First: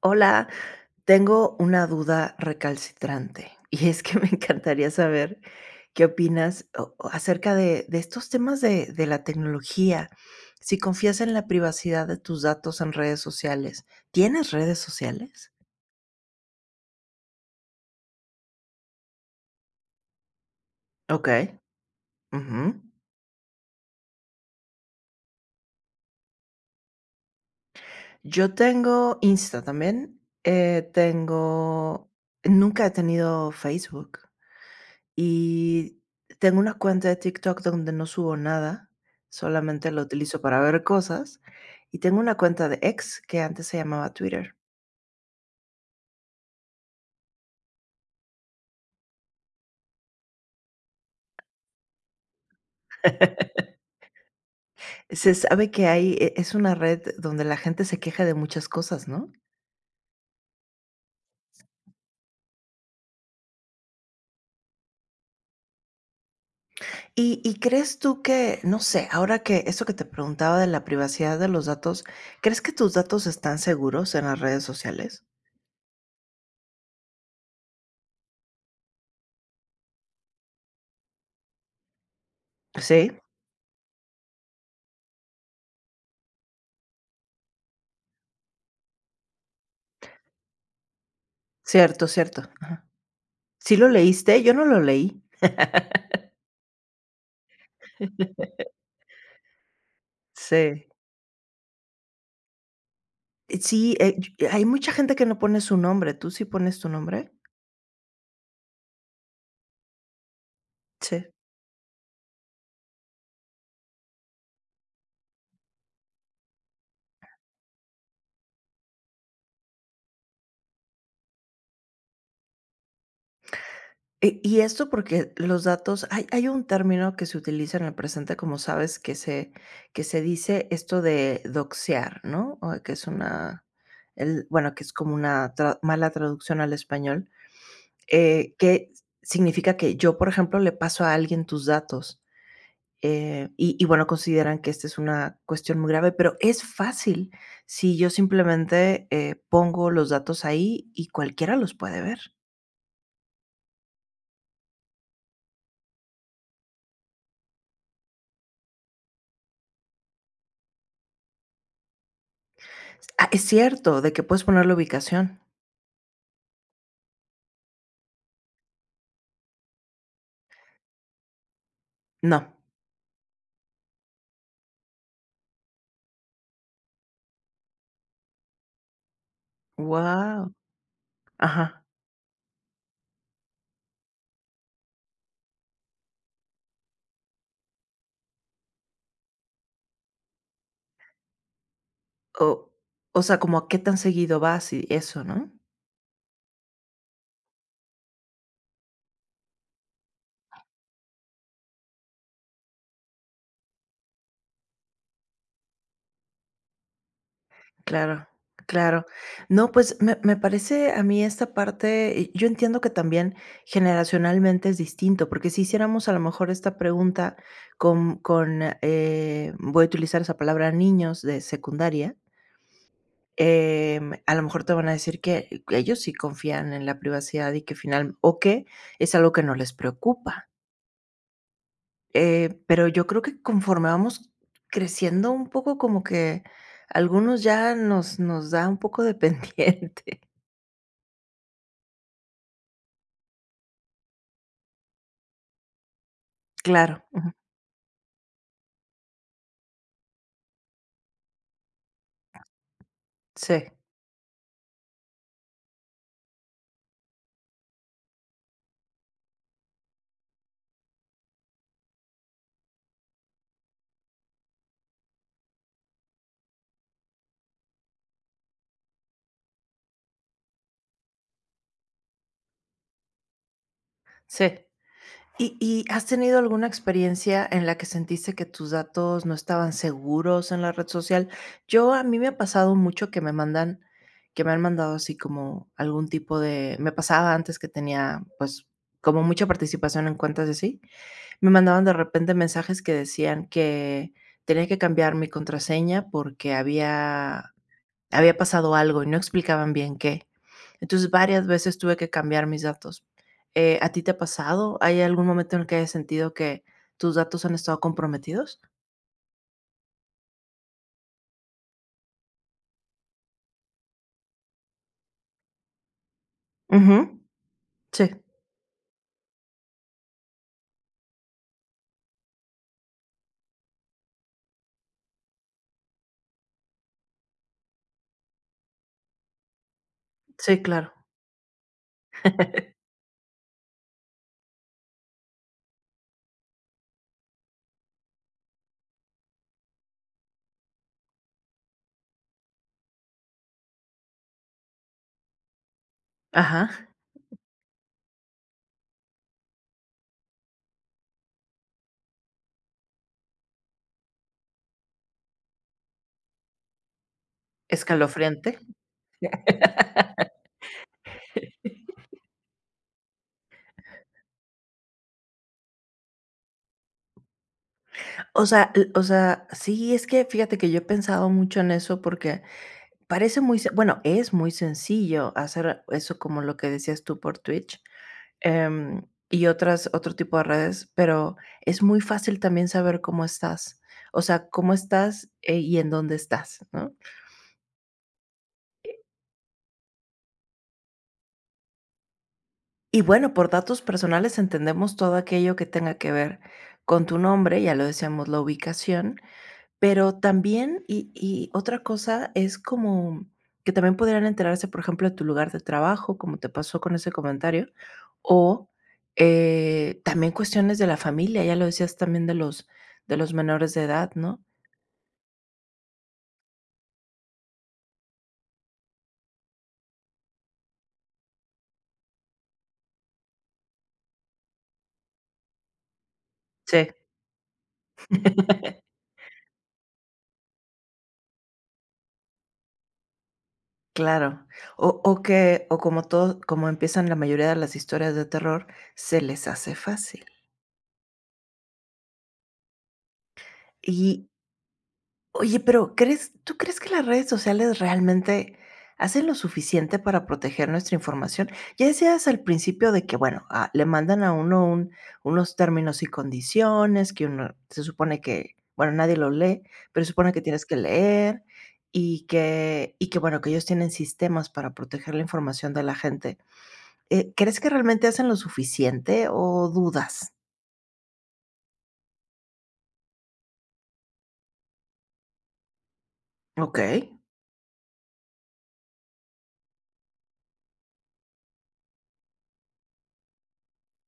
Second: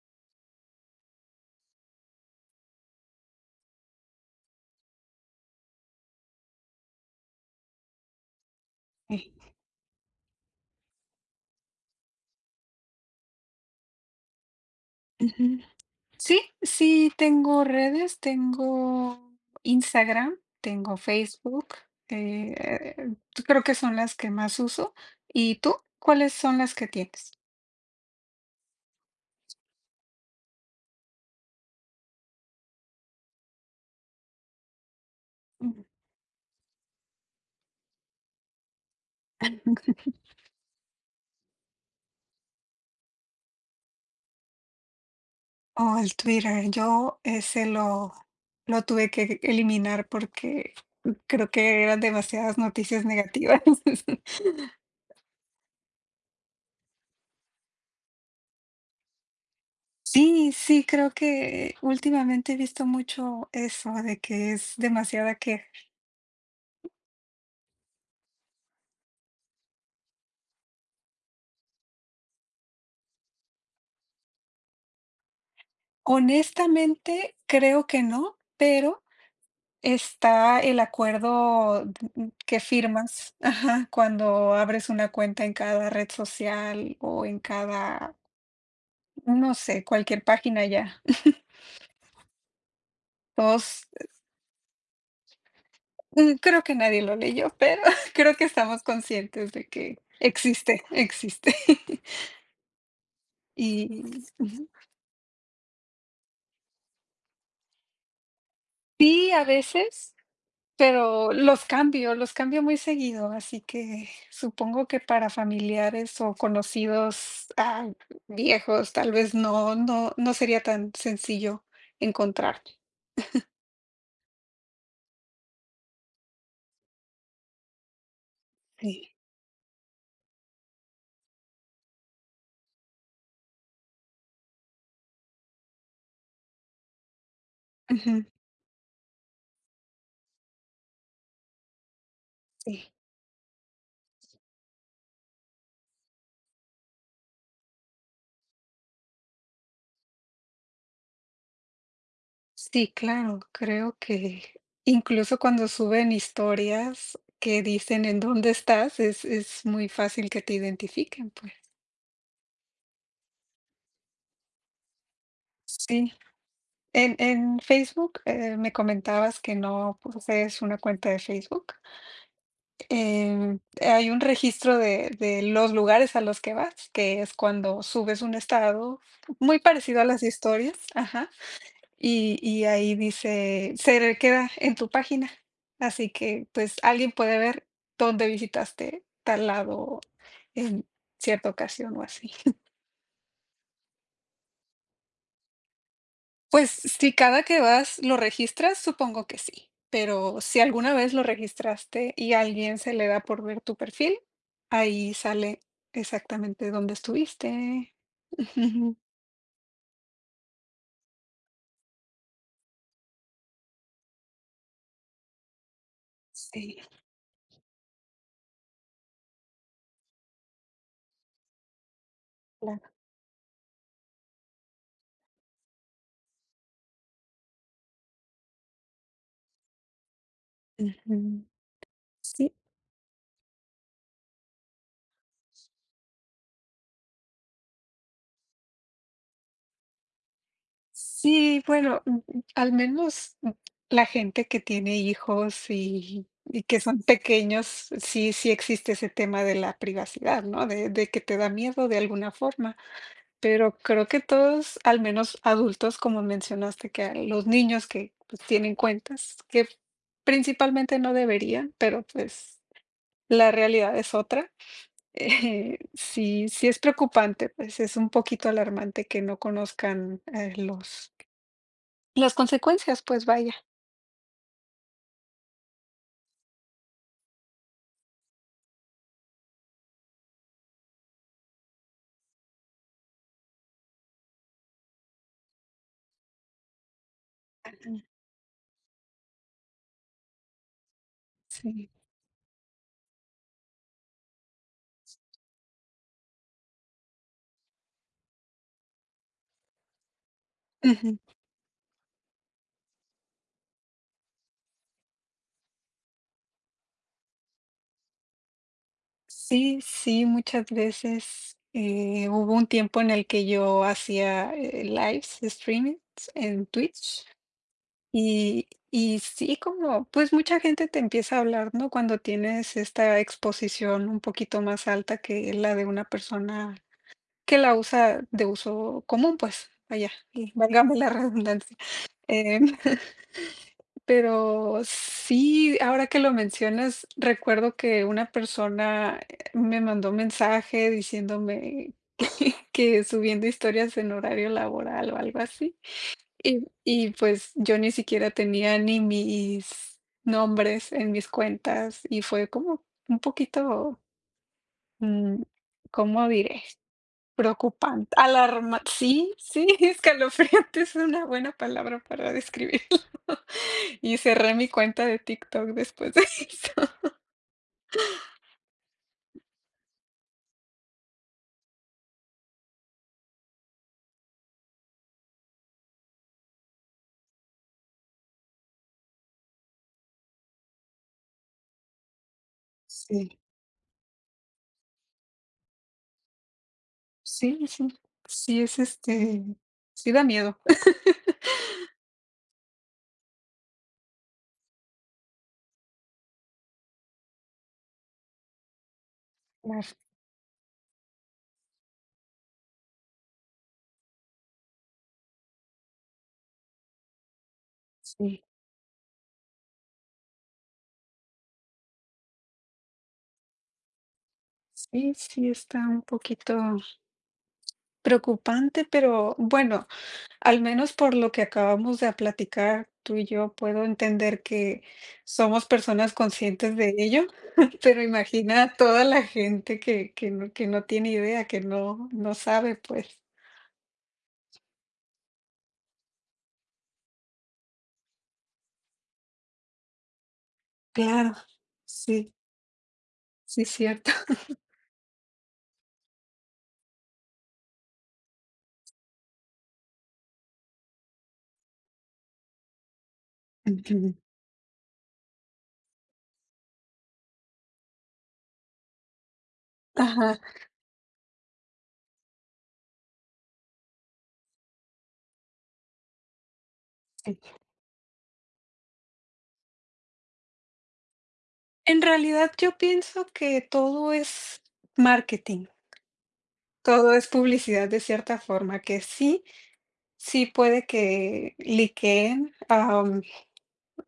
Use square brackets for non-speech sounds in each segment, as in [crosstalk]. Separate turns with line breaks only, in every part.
Hola, tengo una duda recalcitrante y es que [laughs] me encantaría saber qué opinas o acerca de estos temas de la
Okey,
tecnología. Si confías en la privacidad de tus datos en redes sociales, ¿tienes redes sociales?
ujú. Sí, sí tengo redes, tengo Instagram, tengo
Ok.
Facebook,
Ujú.
eh, creo que son las que más uso. ¿Y tú? ¿Cuáles son las que tienes?
Yo tengo Insta también. Tengo... Nunca he tenido Facebook.
Ujú.
Y tengo una cuenta de TikTok donde no subo nada, solamente lo utilizo para ver cosas, y tengo una cuenta de X, que antes se llamaba Twitter.
Oh, el Twitter, yo ese lo tuve que eliminar porque creo que eran demasiadas noticias negativas. [laughs]
Se sabe que hay es una red donde la gente se queja de muchas cosas, ¿no?
Sí, sí, creo que últimamente he visto mucho eso de que es demasiada queja.
¿Y crees tú que, no sé, ahora que eso que te preguntaba de la privacidad de los datos, crees que tus datos están seguros en las redes sociales?
Honestamente, creo que no, pero está el acuerdo que
Sí,
firmas, ajá, cuando abres una cuenta en cada red social o en cada, no sé, cualquier página ya.
cierto, cierto. ¿Sí
Todos,
lo leíste? Yo no lo leí.
creo que nadie lo leyó, pero [laughs] creo que
[laughs]
estamos conscientes de que existe,
Sí.
existe. [laughs]
Sí,
Y
y hay
ujú.
mucha gente que no pone su nombre, ¿tú sí pones tu nombre?
Sí, a veces.
Sí.
Pero los cambio muy seguido, así que supongo que para familiares o conocidos, viejos, tal vez no sería tan sencillo encontrar.
Y esto porque los datos hay un término que se utiliza en el presente, como sabes,
Sí.
que se dice esto de doxear, ¿no? O que es una el bueno, que es como una tra mala traducción al español,
Ujú.
que significa que yo, por ejemplo, le paso a alguien tus datos.
Sí.
Y bueno, consideran que esta es una cuestión muy grave, pero es fácil si yo simplemente pongo los datos ahí y cualquiera los puede ver.
Sí, claro, creo que incluso cuando suben historias que dicen en dónde estás, es muy fácil que te identifiquen, pues.
Ah, es cierto, de que puedes poner la ubicación.
Sí. En Facebook, me comentabas que no posees una cuenta de Facebook.
No.
Hay un registro de los lugares a los que vas, que es cuando subes un estado, muy parecido a las
Wow.
historias, ajá,
Ajá.
y ahí dice se queda en tu página. Así que, pues, alguien puede ver dónde visitaste tal lado en cierta ocasión o así.
O, o sea, como a qué tan seguido vas y eso, ¿no?
Pues, si cada que vas lo registras, supongo que sí, pero si alguna vez lo registraste y a alguien se le da por ver tu perfil, ahí sale exactamente dónde estuviste.
Claro,
Ujú.
claro. No, pues me parece a mí esta parte, y yo entiendo que también generacionalmente es distinto, porque si hiciéramos a lo mejor
Sí,
esta pregunta con voy a utilizar esa palabra, niños de secundaria,
claro.
em, a lo mejor te van a decir que ellos sí confían en la privacidad y que final, o que es algo que no les preocupa.
Ujú. Sí,
Pero yo creo que conforme vamos creciendo un poco, como que algunos ya nos da un poco de pendiente. [laughs]
sí, bueno, al menos, la gente que tiene hijos y que son
Claro,
pequeños, sí sí existe ese tema de la privacidad, ¿no? De que te da miedo de alguna forma.
sí,
Pero creo que todos, al menos adultos, como mencionaste, que a los niños que pues, tienen cuentas, que principalmente no deberían, pero pues la realidad es otra. [laughs] Sí, sí es preocupante, pues es un poquito alarmante que no conozcan los, las consecuencias, pues vaya,
sí. ¿Y has tenido alguna experiencia en la que sentiste que tus datos no estaban seguros en la red social? Yo a mí me ha pasado mucho que me mandan que me han mandado así como algún tipo de me pasaba antes que tenía, pues, como mucha participación en cuentas y así, me mandaban
sí.
de repente mensajes que decían que tenía que cambiar mi contraseña porque había pasado algo y no explicaban bien qué. Entonces,
Ujú.
varias veces tuve que cambiar mis datos. ¿A ti te ha pasado? ¿Hay algún momento en el que hayas sentido que tus datos han estado comprometidos?
Sí, sí, muchas veces hubo un tiempo en el que yo hacía lives, streamings en
Ujú.
Twitch.
Sí,
Y sí, como, pues, mucha gente te empieza a hablar, ¿no? Cuando tienes esta exposición un poquito más alta que la de una persona que la usa de uso común, pues, allá y
sí, claro.
válgame la redundancia. Em,
[laughs]
[laughs] pero sí, ahora que lo mencionas, recuerdo que una persona, me mandó un mensaje diciéndome [laughs] que subiendo historias en horario laboral o algo así,
Ajá,
y pues yo ni siquiera tenía ni mis nombres en mis cuentas y fue como un poquito, mm, ¿cómo diré? Preocupante,
escalofriante.
alarma sí, sí,
[laughs]
[laughs] escalofriante es una buena palabra para describir. [laughs] Y cerré mi cuenta de TikTok después de [laughs] eso.
O sea, sí, es que fíjate que yo he pensado mucho en eso porque parece muy se bueno, es muy sencillo hacer eso como lo que decías tú por Twitch, em, y otras otro tipo de redes, pero es muy fácil también saber cómo
Sí,
estás, o sea, cómo estás, y en dónde estás, ¿no?
sí, sí, sí es, sí da miedo.
Y bueno, por datos personales entendemos todo aquello que tenga que ver con tu nombre, ya lo decíamos, la ubicación,
Claro,
pero también, y otra cosa es como que también podrían enterarse, por ejemplo, de tu lugar de trabajo, como te pasó con ese comentario,
sí,
o, también cuestiones de la familia, ya lo decías también de los menores de edad, ¿no?
sí, sí está un poquito preocupante, pero bueno. Al menos por lo que acabamos de platicar tú y yo, puedo entender que somos personas conscientes
Sí.
de ello, [laughs] pero imagina a
[laughs]
toda la gente que no tiene idea, que no, no sabe, pues.
Claro. O como todo como empiezan la mayoría de las historias de terror, se les hace fácil.
Claro, sí, sí, cierto.
Y
[laughs]
oye, pero ¿crees tú crees que las redes sociales realmente hacen lo suficiente para proteger nuestra información? Ya decías al principio de que, bueno, le
Ujú.
mandan a uno un unos términos y condiciones que uno se supone que, bueno, nadie lo lee, pero se supone
Ajá.
que tienes que leer y que, bueno, que ellos tienen sistemas para proteger la información de la gente.
Sí.
¿Crees que realmente hacen lo suficiente o dudas?
En realidad yo pienso que todo es marketing,
Okey.
todo es publicidad de cierta forma, que sí, sí puede que liqueen.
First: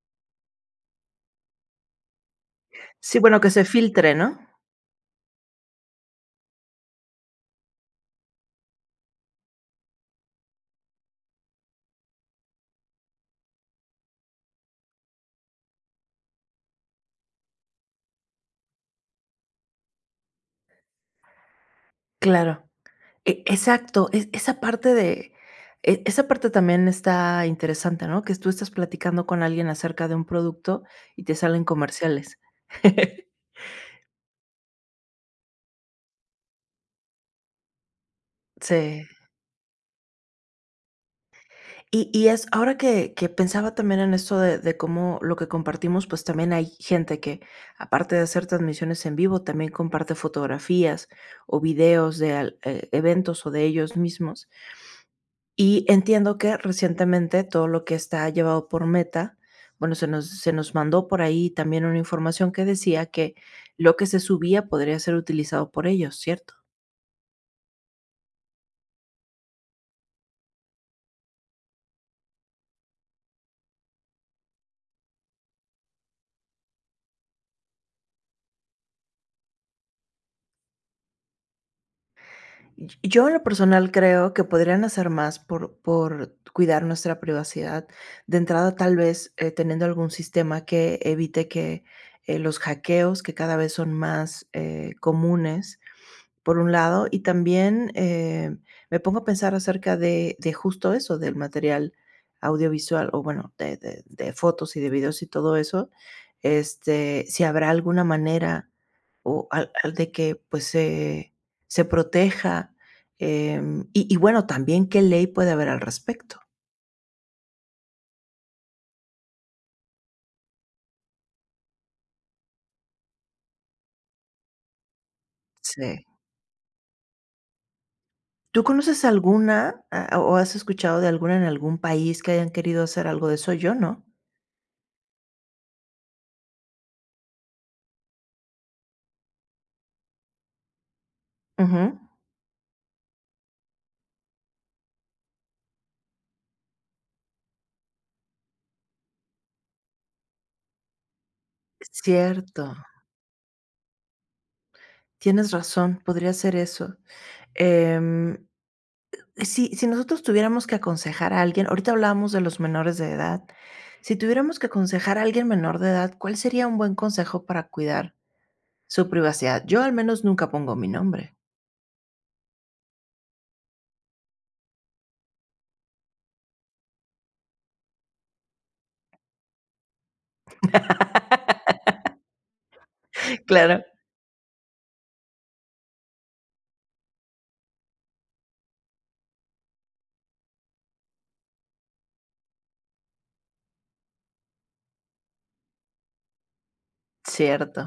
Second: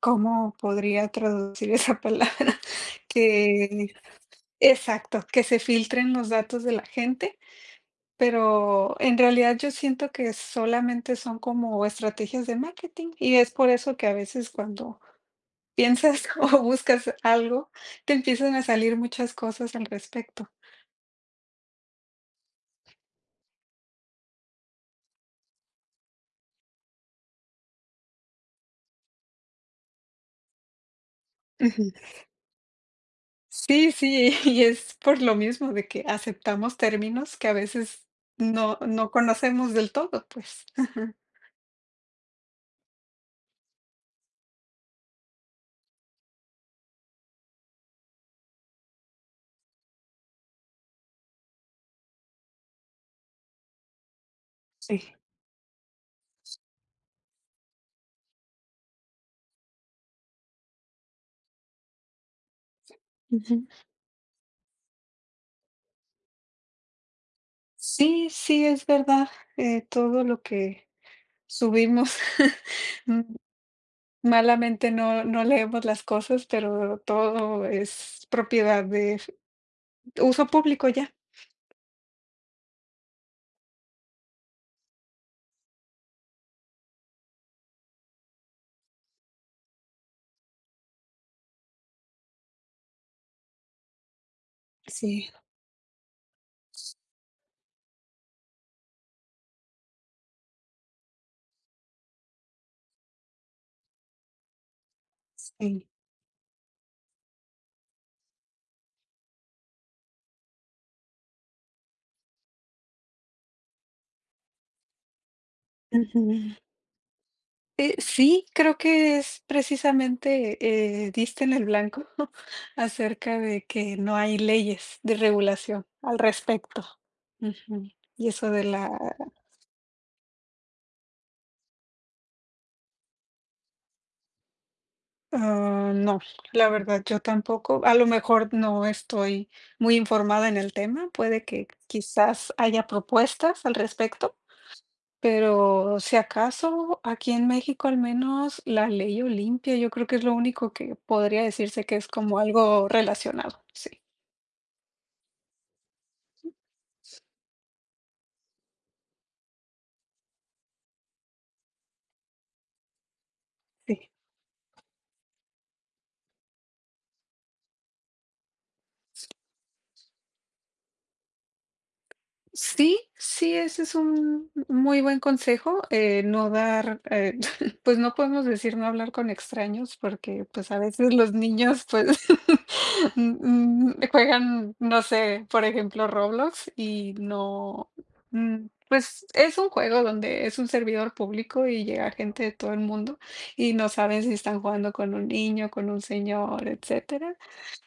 ¿Cómo podría traducir esa palabra? [laughs]
Sí, bueno, que se
Que
filtre, ¿no?
exacto, que se filtren los datos de la gente, pero en realidad yo siento que solamente son como estrategias de marketing y es por eso que a veces cuando piensas [laughs] o buscas algo, te empiezan a salir muchas cosas al respecto.
Claro. Exacto, es esa parte de esa parte también está interesante, ¿no? Que tú estás platicando con alguien acerca de un producto y te salen
Ujú.
comerciales. [laughs]
Sí, sí, [laughs] y es por lo mismo de que aceptamos términos que a veces no
Sí.
no conocemos del todo, pues. [laughs] Ajá.
Y es ahora que pensaba también en esto de cómo lo que compartimos, pues, también hay gente que, aparte de hacer transmisiones en vivo, también comparte fotografías o videos de al eventos o de ellos mismos.
Sí.
Y entiendo que recientemente todo lo que está llevado por Meta, bueno, se nos mandó por ahí también una información que decía que
Ujú.
lo que se subía podría ser utilizado por ellos, ¿cierto?
Sí, sí, es verdad, todo lo que subimos, [laughs] mm, malamente no leemos las cosas, pero todo es propiedad de uso público ya.
Y yo en lo personal creo que podrían hacer más por cuidar nuestra privacidad. De entrada, tal vez, teniendo algún sistema que evite que, los hackeos, que cada vez son más,
Sí.
comunes, por un lado, y también, me pongo a pensar acerca de justo eso, del material audiovisual, o bueno, de fotos y de videos y todo
Sí.
eso, este, si habrá alguna manera o al al de que, pues, se se proteja, em, y bueno, también, ¿qué ley puede haber al respecto?
Ujú. Sí, creo que es precisamente, diste en el blanco [laughs] acerca de que no hay leyes de regulación
Sí.
al respecto. Ujú. Y eso
¿Tú
de la
conoces alguna, o has escuchado de alguna en algún país que hayan querido hacer algo de eso? Yo no.
Ah, no, la verdad, yo tampoco. A lo mejor no estoy muy informada en el tema. Puede que
Ujú.
quizás haya propuestas al respecto, pero si acaso aquí en México al menos la ley Olimpia, yo creo que es lo único que podría decirse que es como
Cierto.
algo relacionado. Sí,
Tienes razón, podría ser eso. Em, si nosotros tuviéramos que aconsejar a alguien, ahorita hablábamos de los menores de edad,
sí.
si tuviéramos que aconsejar a alguien menor de edad, ¿cuál sería un buen consejo para cuidar su privacidad? Yo al menos nunca pongo mi nombre.
Sí, sí, ese es un muy buen consejo, no dar, [laughs] pues no podemos decir no hablar con extraños porque pues a veces los niños pues [laughs]
[laughs] Claro.
juegan, no sé, por ejemplo, Roblox y no, pues es un juego donde es un servidor público y llega gente de todo el mundo y no saben si están jugando con un niño, con un señor, etcétera.
Cierto,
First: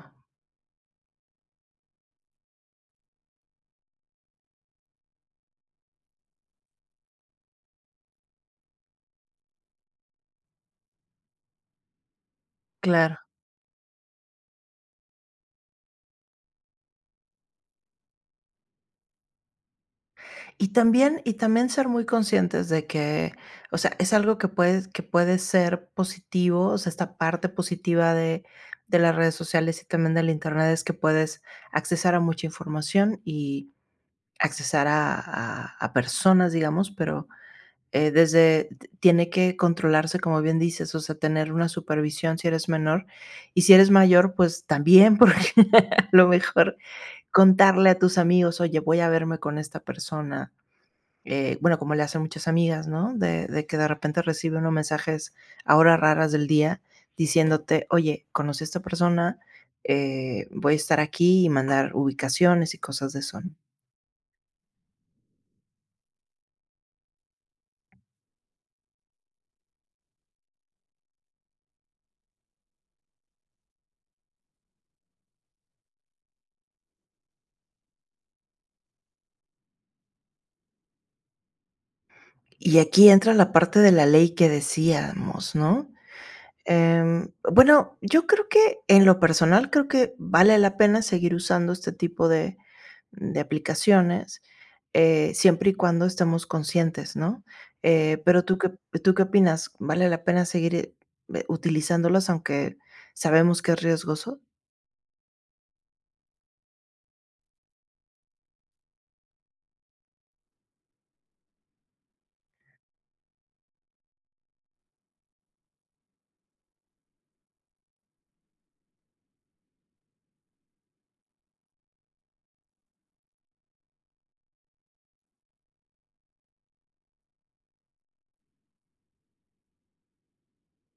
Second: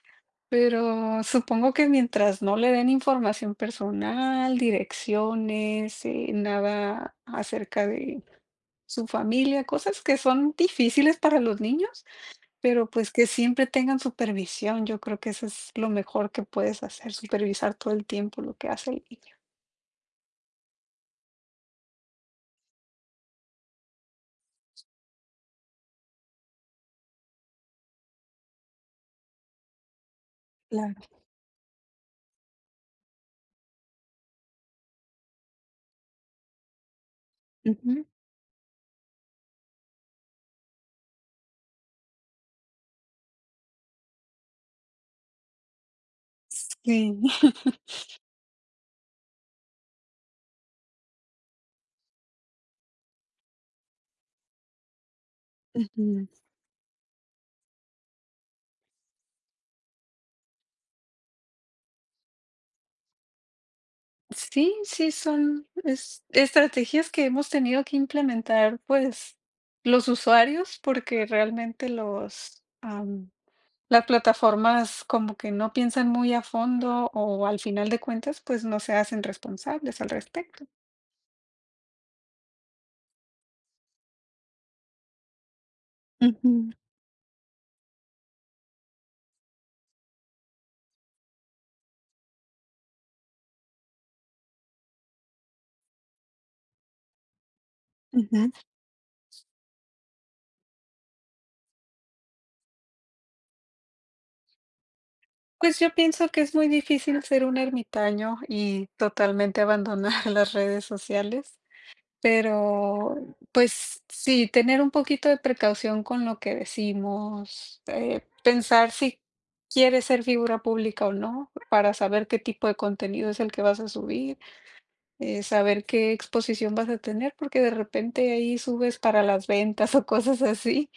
Pero supongo que mientras no le den información personal, direcciones, nada acerca de su familia, cosas que son difíciles para los niños, pero pues
claro.
que siempre tengan supervisión. Yo creo que eso es lo mejor que puedes hacer, supervisar todo el tiempo lo que hace el niño.
Y también ser muy conscientes de que, o sea, es algo que puedes que puede ser positivo, o sea, esta parte positiva de las redes sociales y también del Internet es que
Claro.
puedes accesar a mucha información y accesar a personas, digamos, pero,
Ujú.
desde t tiene que controlarse, como bien dices, o sea, tener una supervisión si eres menor, y si eres mayor, pues también, porque [laughs] a lo mejor
Sí. [laughs]
contarle a tus amigos: "Oye, voy a verme con esta persona", bueno, como le hacen muchas amigas, ¿no? De que de repente recibe unos mensajes a horas
Ujú.
raras del día diciéndote: "Oye, conocí a esta persona, voy a estar aquí", y mandar ubicaciones y cosas de eso, ¿no?
Sí, sí, son es estrategias que hemos tenido que implementar, pues, los usuarios, porque realmente los, las plataformas como que no piensan muy a fondo o al final de cuentas, pues, no se hacen responsables al respecto.
Y aquí entra la parte de la ley que decíamos, ¿no?
Ujú,
Em, bueno, yo creo que en lo personal creo que vale la pena seguir usando este tipo de aplicaciones, siempre y cuando estemos conscientes, ¿no? Eh, pero
ujú.
tú qué, ¿Tú qué opinas? ¿Vale la pena seguir utilizándolas aunque sabemos que es riesgoso?
Pues, yo pienso que es muy difícil ser un ermitaño y totalmente abandonar [laughs] las redes sociales. Pero, pues sí, tener un poquito de precaución con lo que decimos, pensar si quieres ser figura pública o no, para saber qué tipo de contenido es el que vas a subir, saber qué exposición vas a tener, porque de repente ahí subes para las ventas [laughs] o cosas así,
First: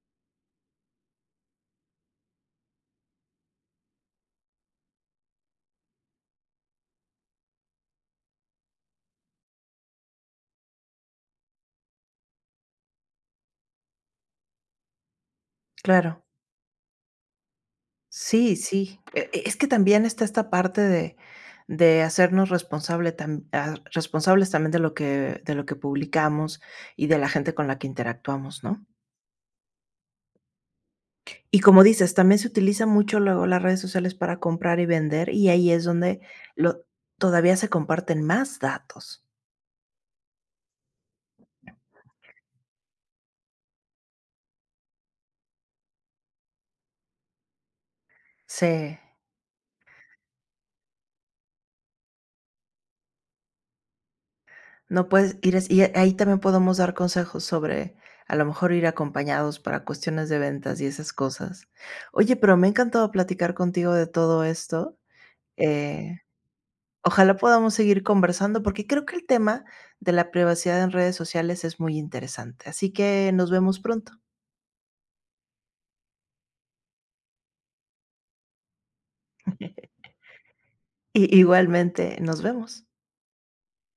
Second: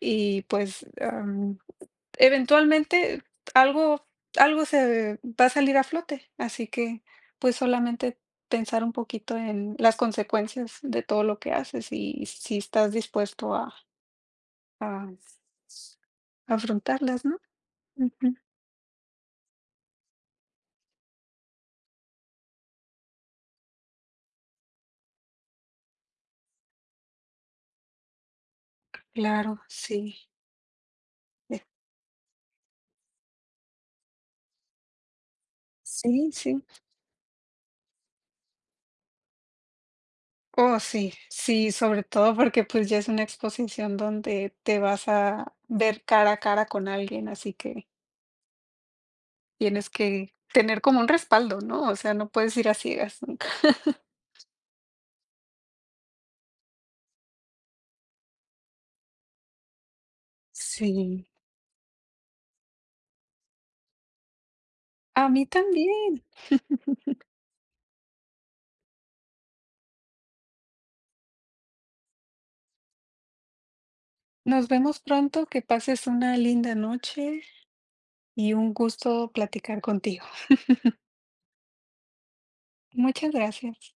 y pues, eventualmente algo algo se va a salir a flote, así que, pues, solamente pensar un poquito en las consecuencias de todo lo que haces y si estás dispuesto a
Claro.
afrontarlas, ¿no? Ujú.
Sí, sí. Es que también está esta parte de hacernos responsables también de lo que publicamos y de la gente con la que interactuamos, ¿no?
Claro, sí.
Y
Eh,
como dices, también se utiliza mucho luego las redes sociales para comprar y vender, y ahí es donde
sí, sí.
lo todavía se comparten más datos.
Oh, sí, sí, sobre todo porque, pues, ya es una exposición donde te vas a ver cara a cara con alguien, así que
Sí,
tienes que tener como un respaldo, ¿no? O sea, no puedes ir a ciegas. ¿No?
no puedes ir as y ahí también podemos dar consejos sobre, a lo mejor, ir acompañados para cuestiones de ventas y esas
Sí,
cosas. Oye, pero me ha encantado platicar contigo de todo esto,
a mí
eh,
también.
ojalá podamos seguir conversando, porque creo que el tema de la privacidad en redes sociales es muy interesante, así que nos vemos pronto.
Nos vemos pronto, que pases una linda noche y un gusto platicar
[laughs]
contigo.
I Igualmente, nos vemos.
Muchas gracias.